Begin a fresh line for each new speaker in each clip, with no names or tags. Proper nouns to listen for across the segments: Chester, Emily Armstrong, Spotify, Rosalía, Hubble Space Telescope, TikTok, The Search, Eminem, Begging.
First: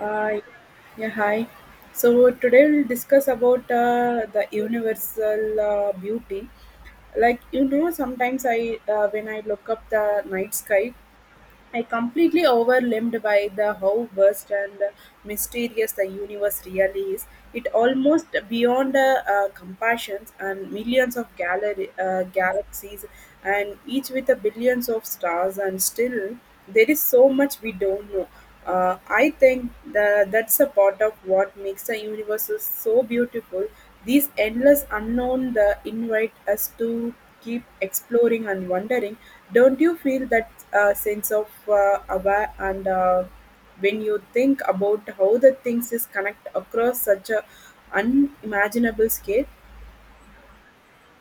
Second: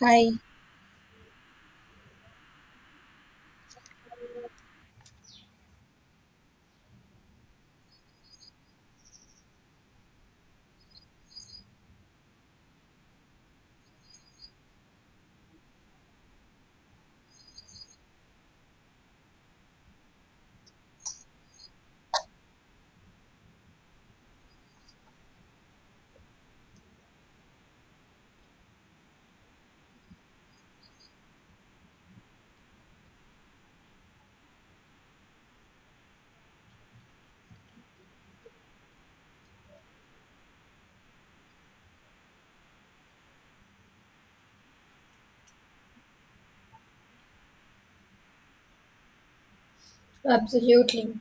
Hi,
yeah, hi. So today we'll discuss about the universal beauty. Sometimes I when I look up the night sky, I completely overwhelmed by the how vast and mysterious the universe really is. It almost beyond compassions and millions of galaxies, and each with a billions of stars, and still there is so much we don't know I think that's a part of what makes the universe is so beautiful. These endless unknown that invite us to keep exploring and wondering. Don't you feel that sense of aware and when you think about how the things is connect across such a unimaginable scale?
absolutely.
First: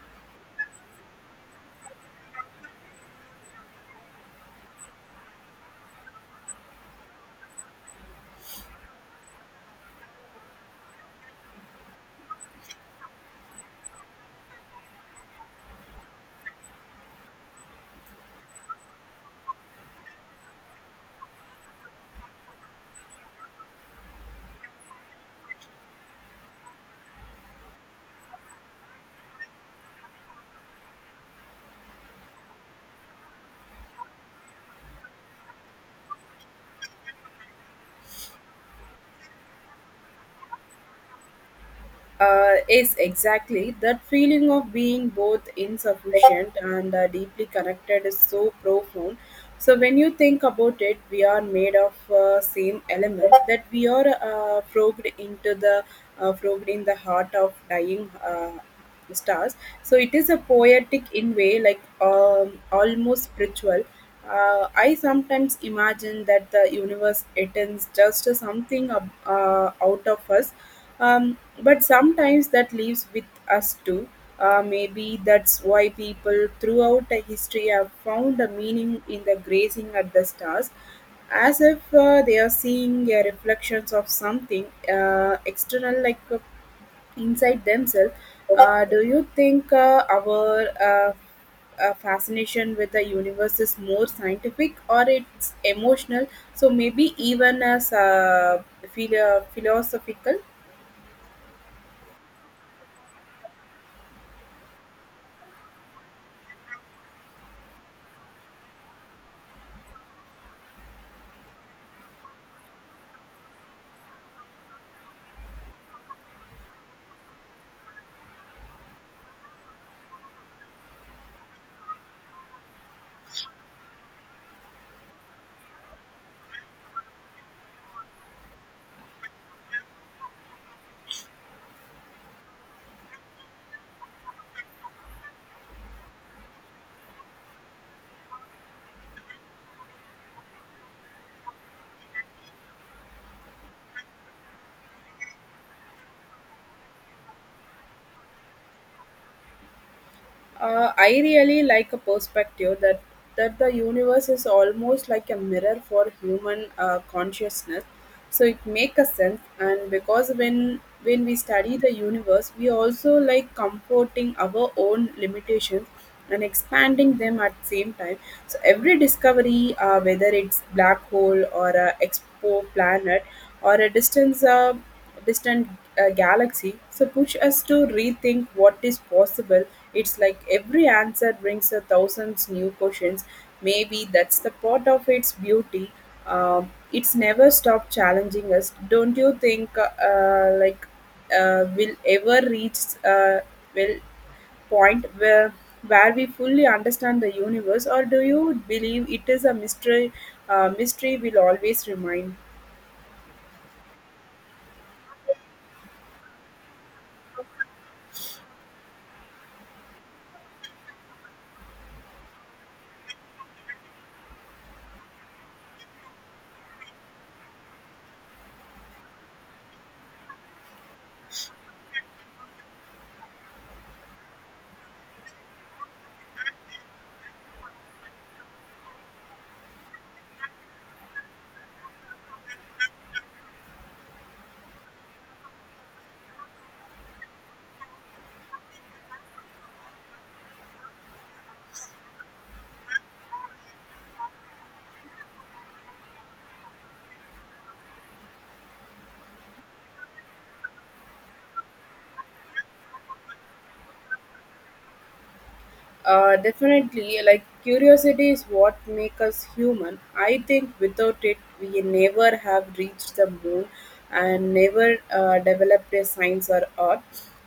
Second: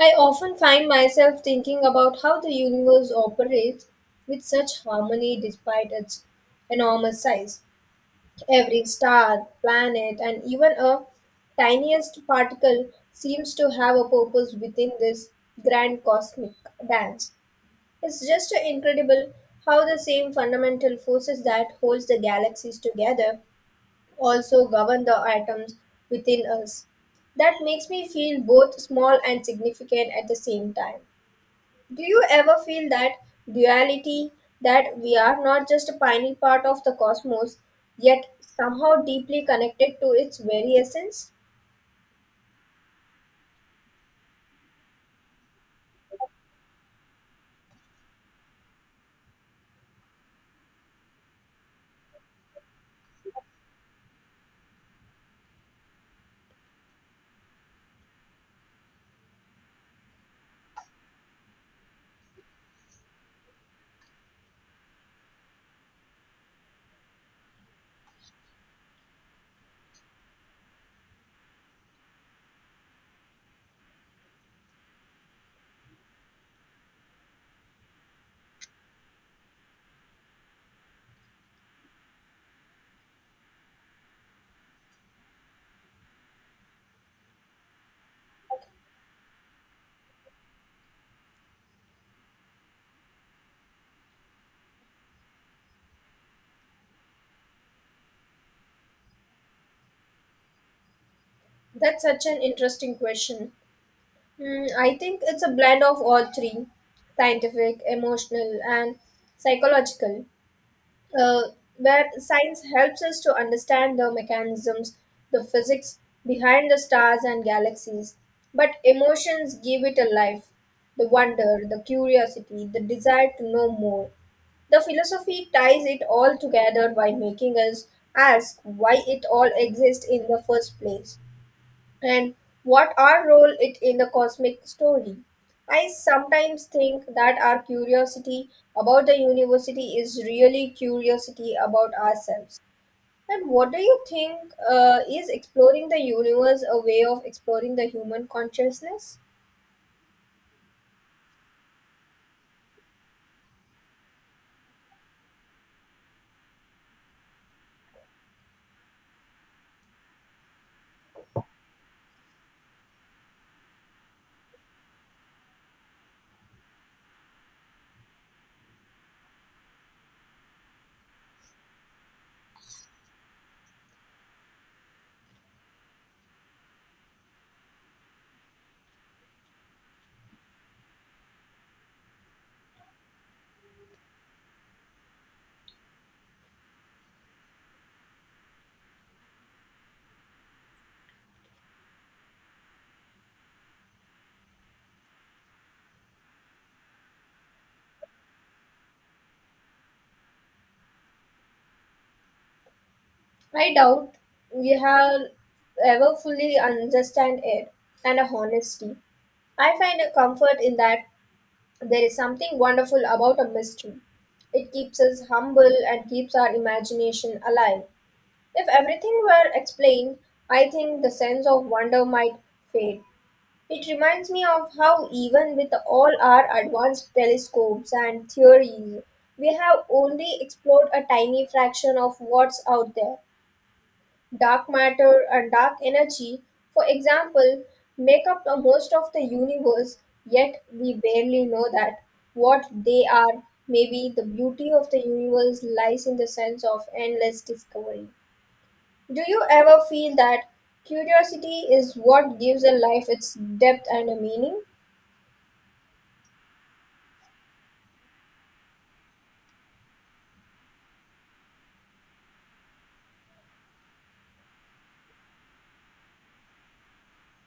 I often find myself thinking about how the universe operates with such harmony despite its enormous size. Every star, planet, and even a tiniest particle seems to have a purpose within this grand cosmic dance. It's just incredible how the same fundamental forces that holds the galaxies together also govern the atoms within us. That makes me feel both small and significant at the same time. Do you ever feel that duality that we are not just a tiny part of the cosmos, yet somehow deeply connected to its very essence?
Is exactly that feeling of being both insufficient and deeply connected is so profound. So when you think about it, we are made of same element that we are probed in the heart of dying stars. So it is a poetic in way, like almost spiritual. I sometimes imagine that the universe attends just something out of us, but sometimes that leaves with us too. Maybe that's why people throughout the history have found a meaning in the grazing at the stars, as if they are seeing reflections of something external, like inside themselves. Do you think our fascination with the universe is more scientific or it's emotional? So maybe even as philosophical.
That's such an interesting question. Hmm, I think it's a blend of all three scientific, emotional, and psychological. uh, where science helps us to understand the mechanisms, the physics behind the stars and galaxies. But emotions give it a life the wonder, the curiosity, the desire to know more. The philosophy ties it all together by making us ask why it all exists in the first place and what our role it in the cosmic story. I sometimes think that our curiosity about the university is really curiosity about ourselves. And what do you think, is exploring the universe a way of exploring the human consciousness?
I really like a perspective that the universe is almost like a mirror for human consciousness. So it makes a sense, and because when we study the universe, we also like comforting our own limitations and expanding them at the same time. So every discovery, whether it's black hole or a expo planet or a distance. Distant galaxy, so push us to rethink what is possible. It's like every answer brings a thousands new questions. Maybe that's the part of its beauty. It's never stopped challenging us. Don't you think, like, will ever reach uh, will point where we fully understand the universe, or do you believe it is a mystery? Mystery will always remain?
I doubt we have ever fully understand it and a honesty. I find a comfort in that. There is something wonderful about a mystery. It keeps us humble and keeps our imagination alive. If everything were explained, I think the sense of wonder might fade. It reminds me of how, even with all our advanced telescopes and theories, we have only explored a tiny fraction of what's out there. Dark matter and dark energy, for example, make up the most of the universe, yet we barely know that. What they are, maybe the beauty of the universe lies in the sense of endless discovery. Do you ever feel that curiosity is what gives a life its depth and a meaning?
Definitely, like curiosity is what makes us human. I think without it, we never have reached the moon and never developed a science or art.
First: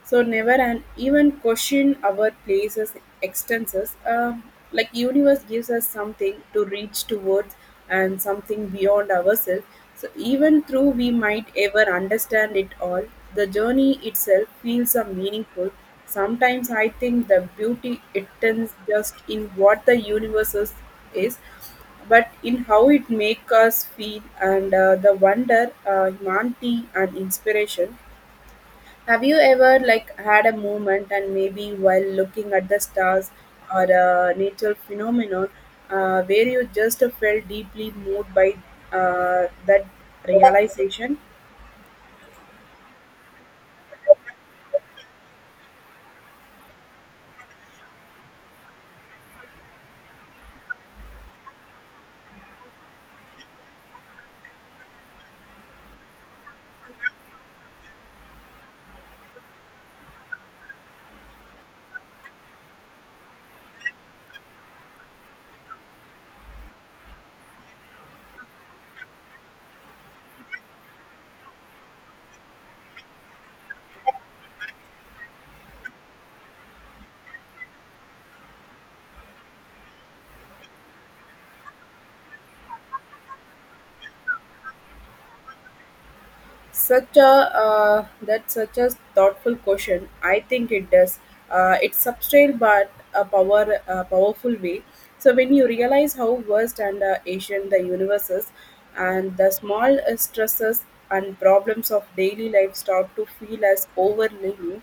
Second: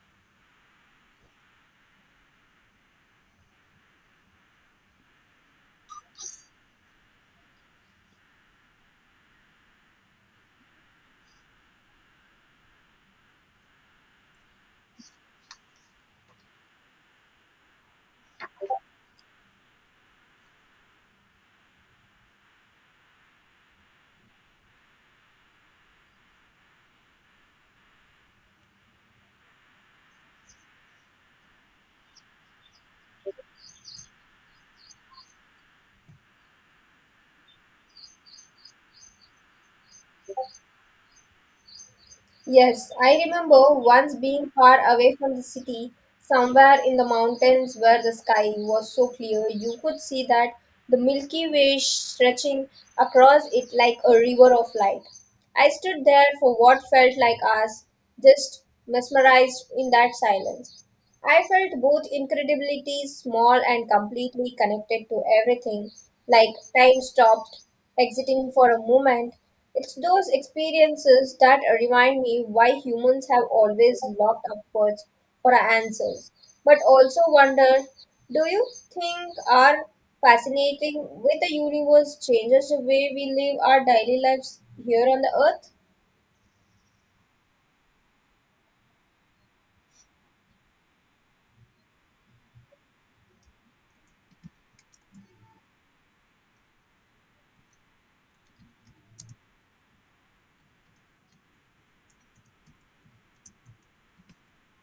So never and even question our places, extenses. Like universe gives us something to reach towards and something beyond ourselves. So even though we might ever understand it all, the journey itself feels a meaningful. Sometimes I think the beauty it turns just in what the universe is, but in how it makes us feel and the wonder, humanity and inspiration. Have you ever like had a moment and maybe while looking at the stars or a natural phenomenon where you just felt deeply moved by that realization?
Yes, I remember once being far away from the city, somewhere in the mountains where the sky was so clear you could see that the Milky Way stretching across it like a river of light. I stood there for what felt like hours, just mesmerized in that silence. I felt both incredibility small and completely connected to everything, like time stopped, exiting for a moment. It's those experiences that remind me why humans have always looked upwards for our answers. But also wonder, do you think our fascinating with the universe changes the way we live our daily lives here on the earth?
Such a that's such a thoughtful question. I think it does. It's subtle but a powerful way. So when you realize how vast and Asian the universe is, and the small stresses and problems of daily life start to feel as overwhelming,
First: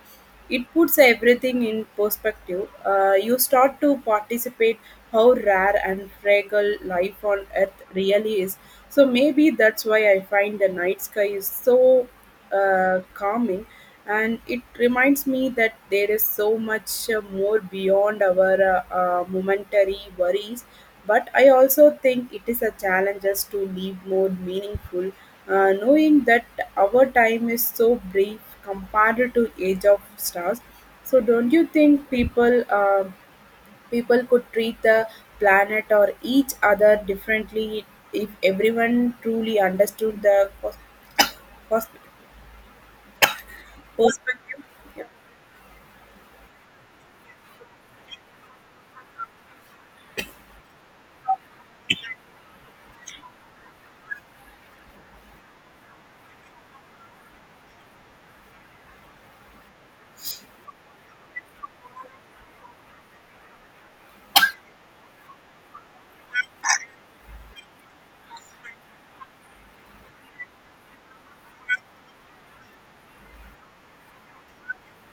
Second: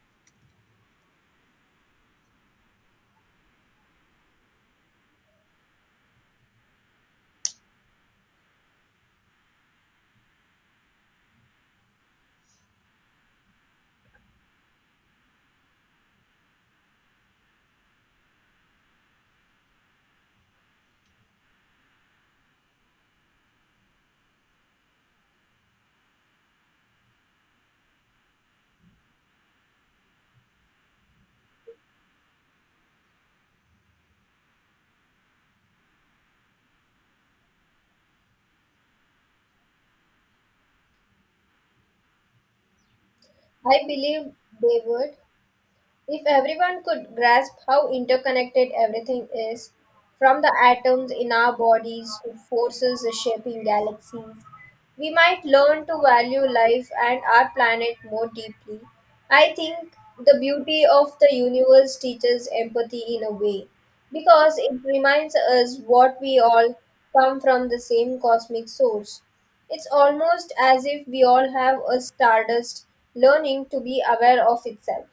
it puts everything in perspective. You start to participate how rare and fragile life on earth really is. So maybe that's why I find the night sky is so calming and it reminds me that there is so much more beyond our momentary worries, but I also think it is a challenge us to live more meaningful, knowing that our time is so brief compared to age of stars. So don't you think people could treat the planet or each other differently if everyone truly understood the pers-
I believe
perspective.
they
Yeah.
would. If everyone could grasp how interconnected everything is, from the atoms in our bodies to forces shaping galaxies, we might learn to value life and our planet more deeply. I think the beauty of the universe teaches empathy in a way, because it reminds us what we all come from the same cosmic source. It's almost as if we all have a stardust learning to be aware of itself.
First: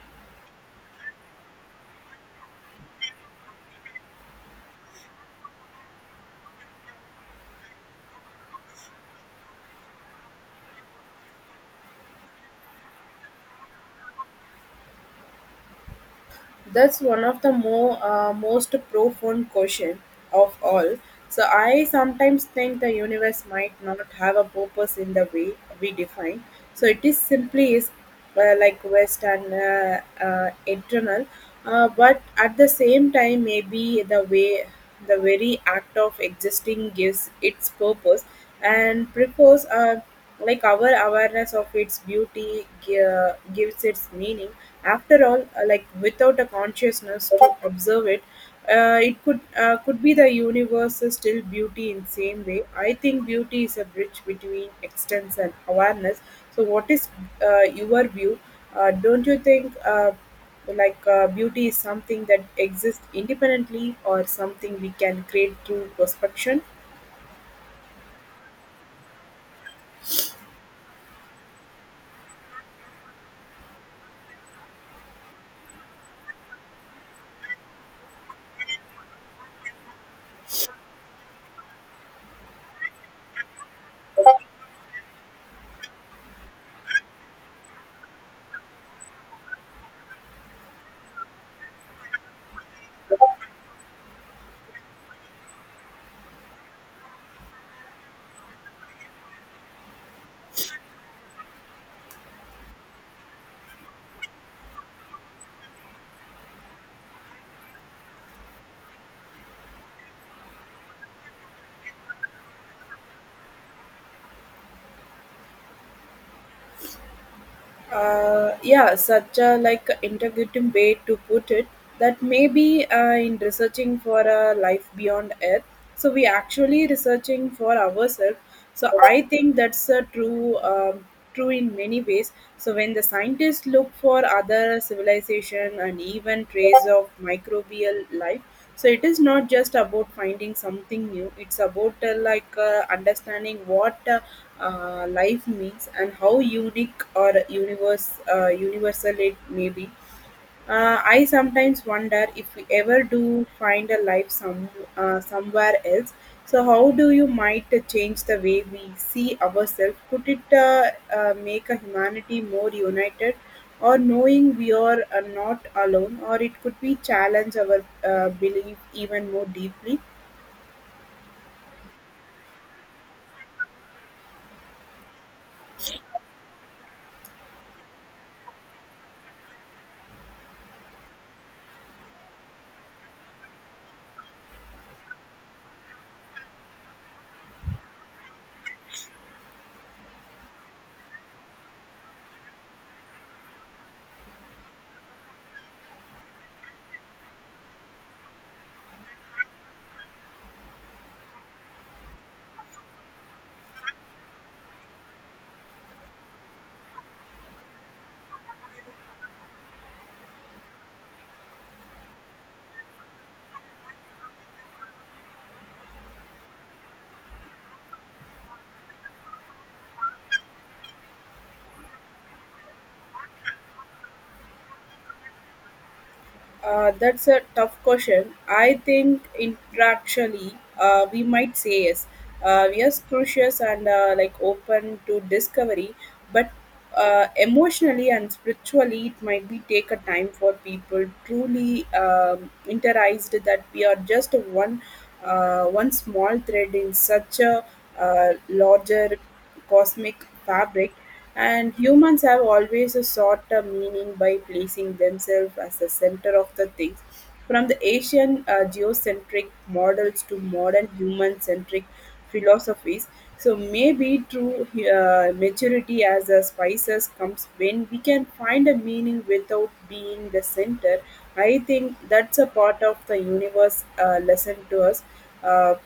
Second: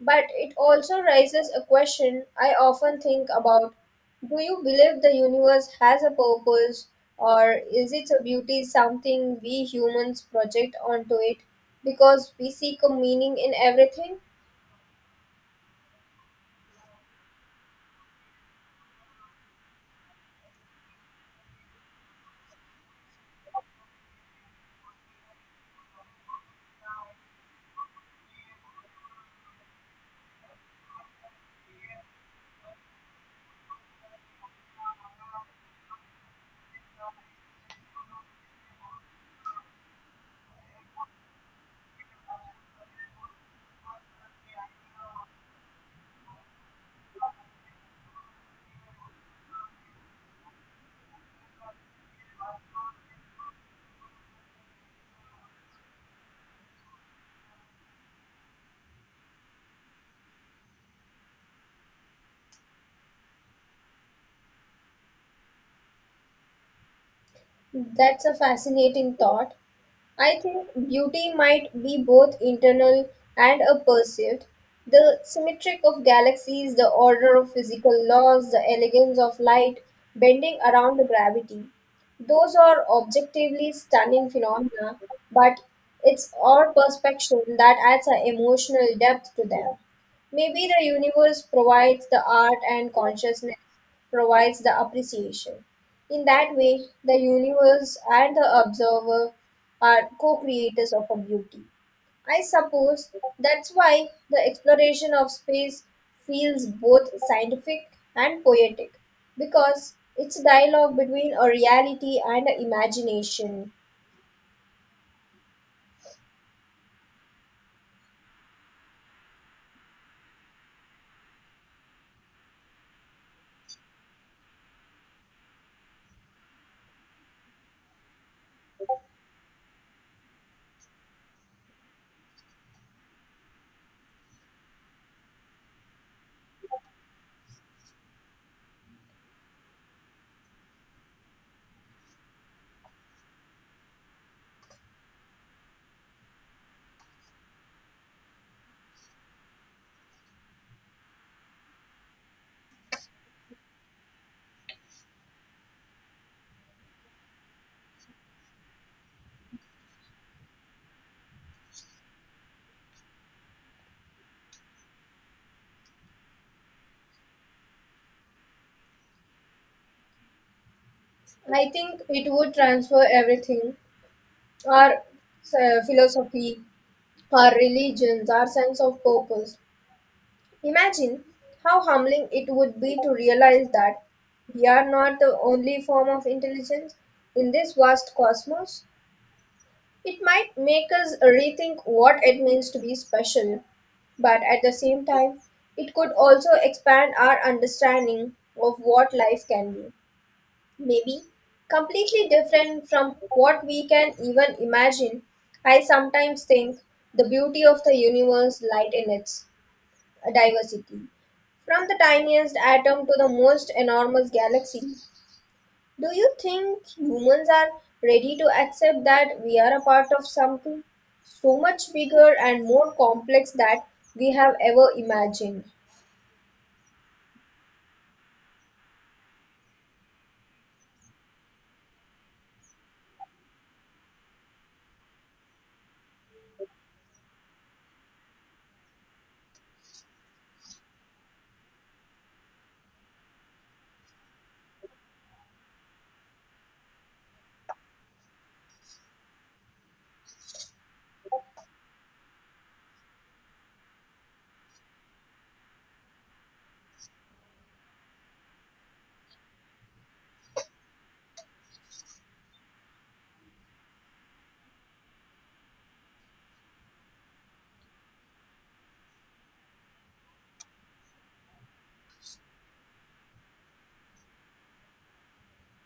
But it also raises a question I often think about. Do you believe the universe has a purpose, or is its beauty something we humans project onto it because we seek a meaning in everything?
That's one of the more most profound question of all. So I sometimes think the universe might not have a purpose in the way we define. So it is simply is like west and eternal, but at the same time, maybe the way the very act of existing gives its purpose and prefers like our awareness of its beauty gives its meaning. After all, like without a consciousness to observe it, it could be the universe is still beauty in same way. I think beauty is a bridge between extents and awareness. So, what is your view? Don't you think like beauty is something that exists independently or something we can create through perception?
That's a fascinating thought. I think beauty might be both internal and a perceived. The symmetric of galaxies, the order of physical laws, the elegance of light bending around the gravity. Those are objectively stunning phenomena, but it's our perception that adds an emotional depth to them. Maybe the universe provides the art and consciousness provides the appreciation. In that way, the universe and the observer are co creators of a beauty. I suppose that's why the exploration of space feels both scientific and poetic, because it's a dialogue between a reality and an imagination.
Yeah, such a like integrative way to put it that maybe in researching for a life beyond earth, so we actually researching for ourselves. So I think that's a true in many ways. So when the scientists look for other civilization and even trace of microbial life, so it is not just about finding something new. It's about like understanding what life means and how unique or universe universal it may be. I sometimes wonder if we ever do find a somewhere else. So, how do you might change the way we see ourselves? Could it make a humanity more united, or knowing we are not alone, or it could be challenge our belief even more deeply?
I think it would transfer everything our philosophy, our religions, our sense of purpose. Imagine how humbling it would be to realize that we are not the only form of intelligence in this vast cosmos. It might make us rethink what it means to be special, but at the same time, it could also expand our understanding of what life can be. Maybe completely different from what we can even imagine. I sometimes think the beauty of the universe lies in its diversity. From the tiniest atom to the most enormous galaxy, do you think humans are ready to accept that we are a part of something so much bigger and more complex that we have ever imagined?
That's a tough question. I think interactually, we might say yes. We are curious and like open to discovery, but emotionally and spiritually, it might be take a time for people truly interiorized that we are just one small thread in such a larger cosmic fabric, and humans have always sought a meaning by placing themselves as the center of the things. From the Asian geocentric models to modern human centric philosophies, so maybe true maturity as a spices comes when we can find a meaning without being the center. I think that's a part of the universe lesson to us. Uh,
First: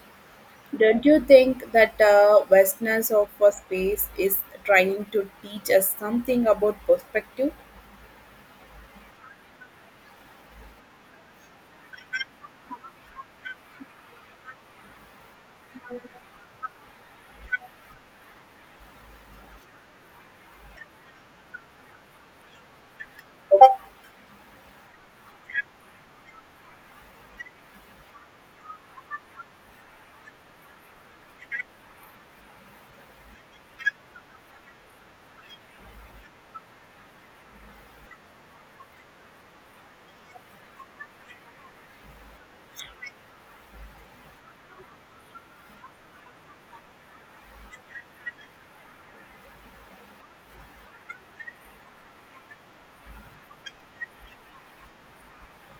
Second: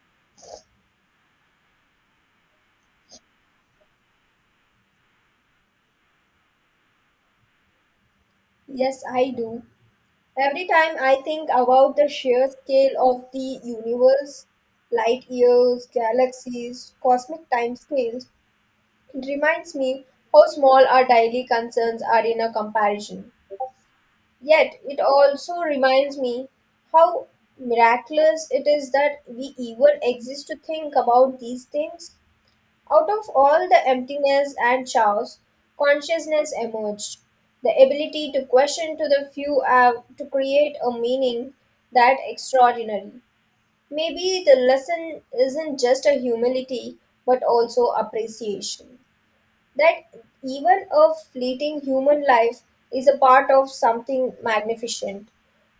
don't you think that vastness of a space is trying to teach us something about perspective?
Yes, I do. Every time I think about the sheer scale of the universe, light years, galaxies, cosmic time scales, it reminds me how small our daily concerns are in a comparison. Yet it also reminds me how miraculous it is that we even exist to think about these things. Out of all the emptiness and chaos, consciousness emerged. The ability to question to the few to create a meaning that extraordinary. Maybe the lesson isn't just a humility but also appreciation that even a fleeting human life is a part of something magnificent.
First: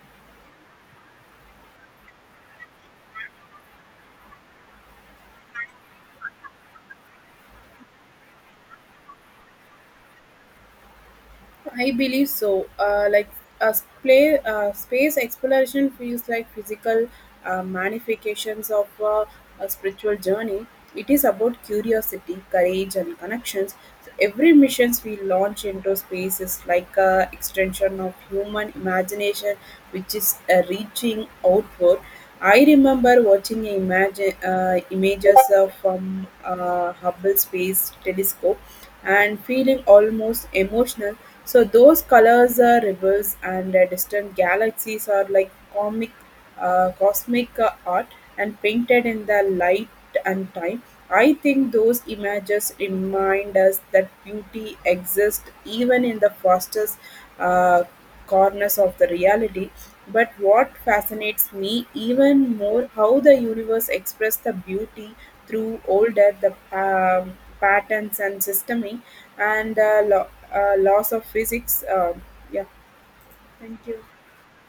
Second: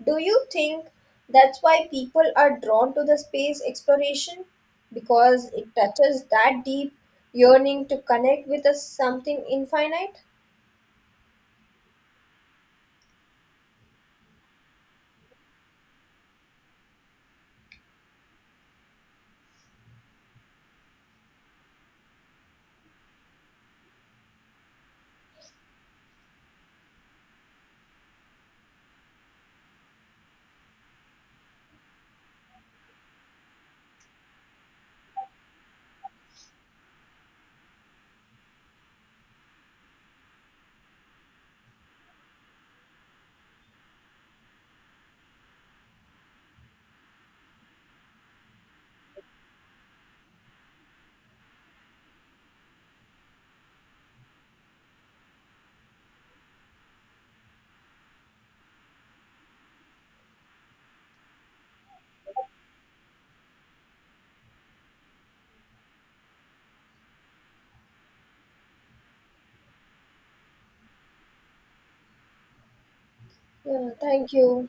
Do you think that's why people are drawn to the space exploration? Because it touches that deep yearning to connect with a something infinite?
I believe so. Like a play, space exploration feels like physical manifestations of a spiritual journey. It is about curiosity, courage, and connections. So every missions we launch into space is like a extension of human imagination, which is reaching outward. I remember watching imagine, images from Hubble Space Telescope and feeling almost emotional. So those colors are rebels and distant galaxies are like cosmic art and painted in the light and time. I think those images remind us that beauty exists even in the fastest uh, corners of the reality, but what fascinates me even more how the universe expressed the beauty through older the patterns and systeming and laws of physics. Yeah, thank
Yeah,
you.
thank you.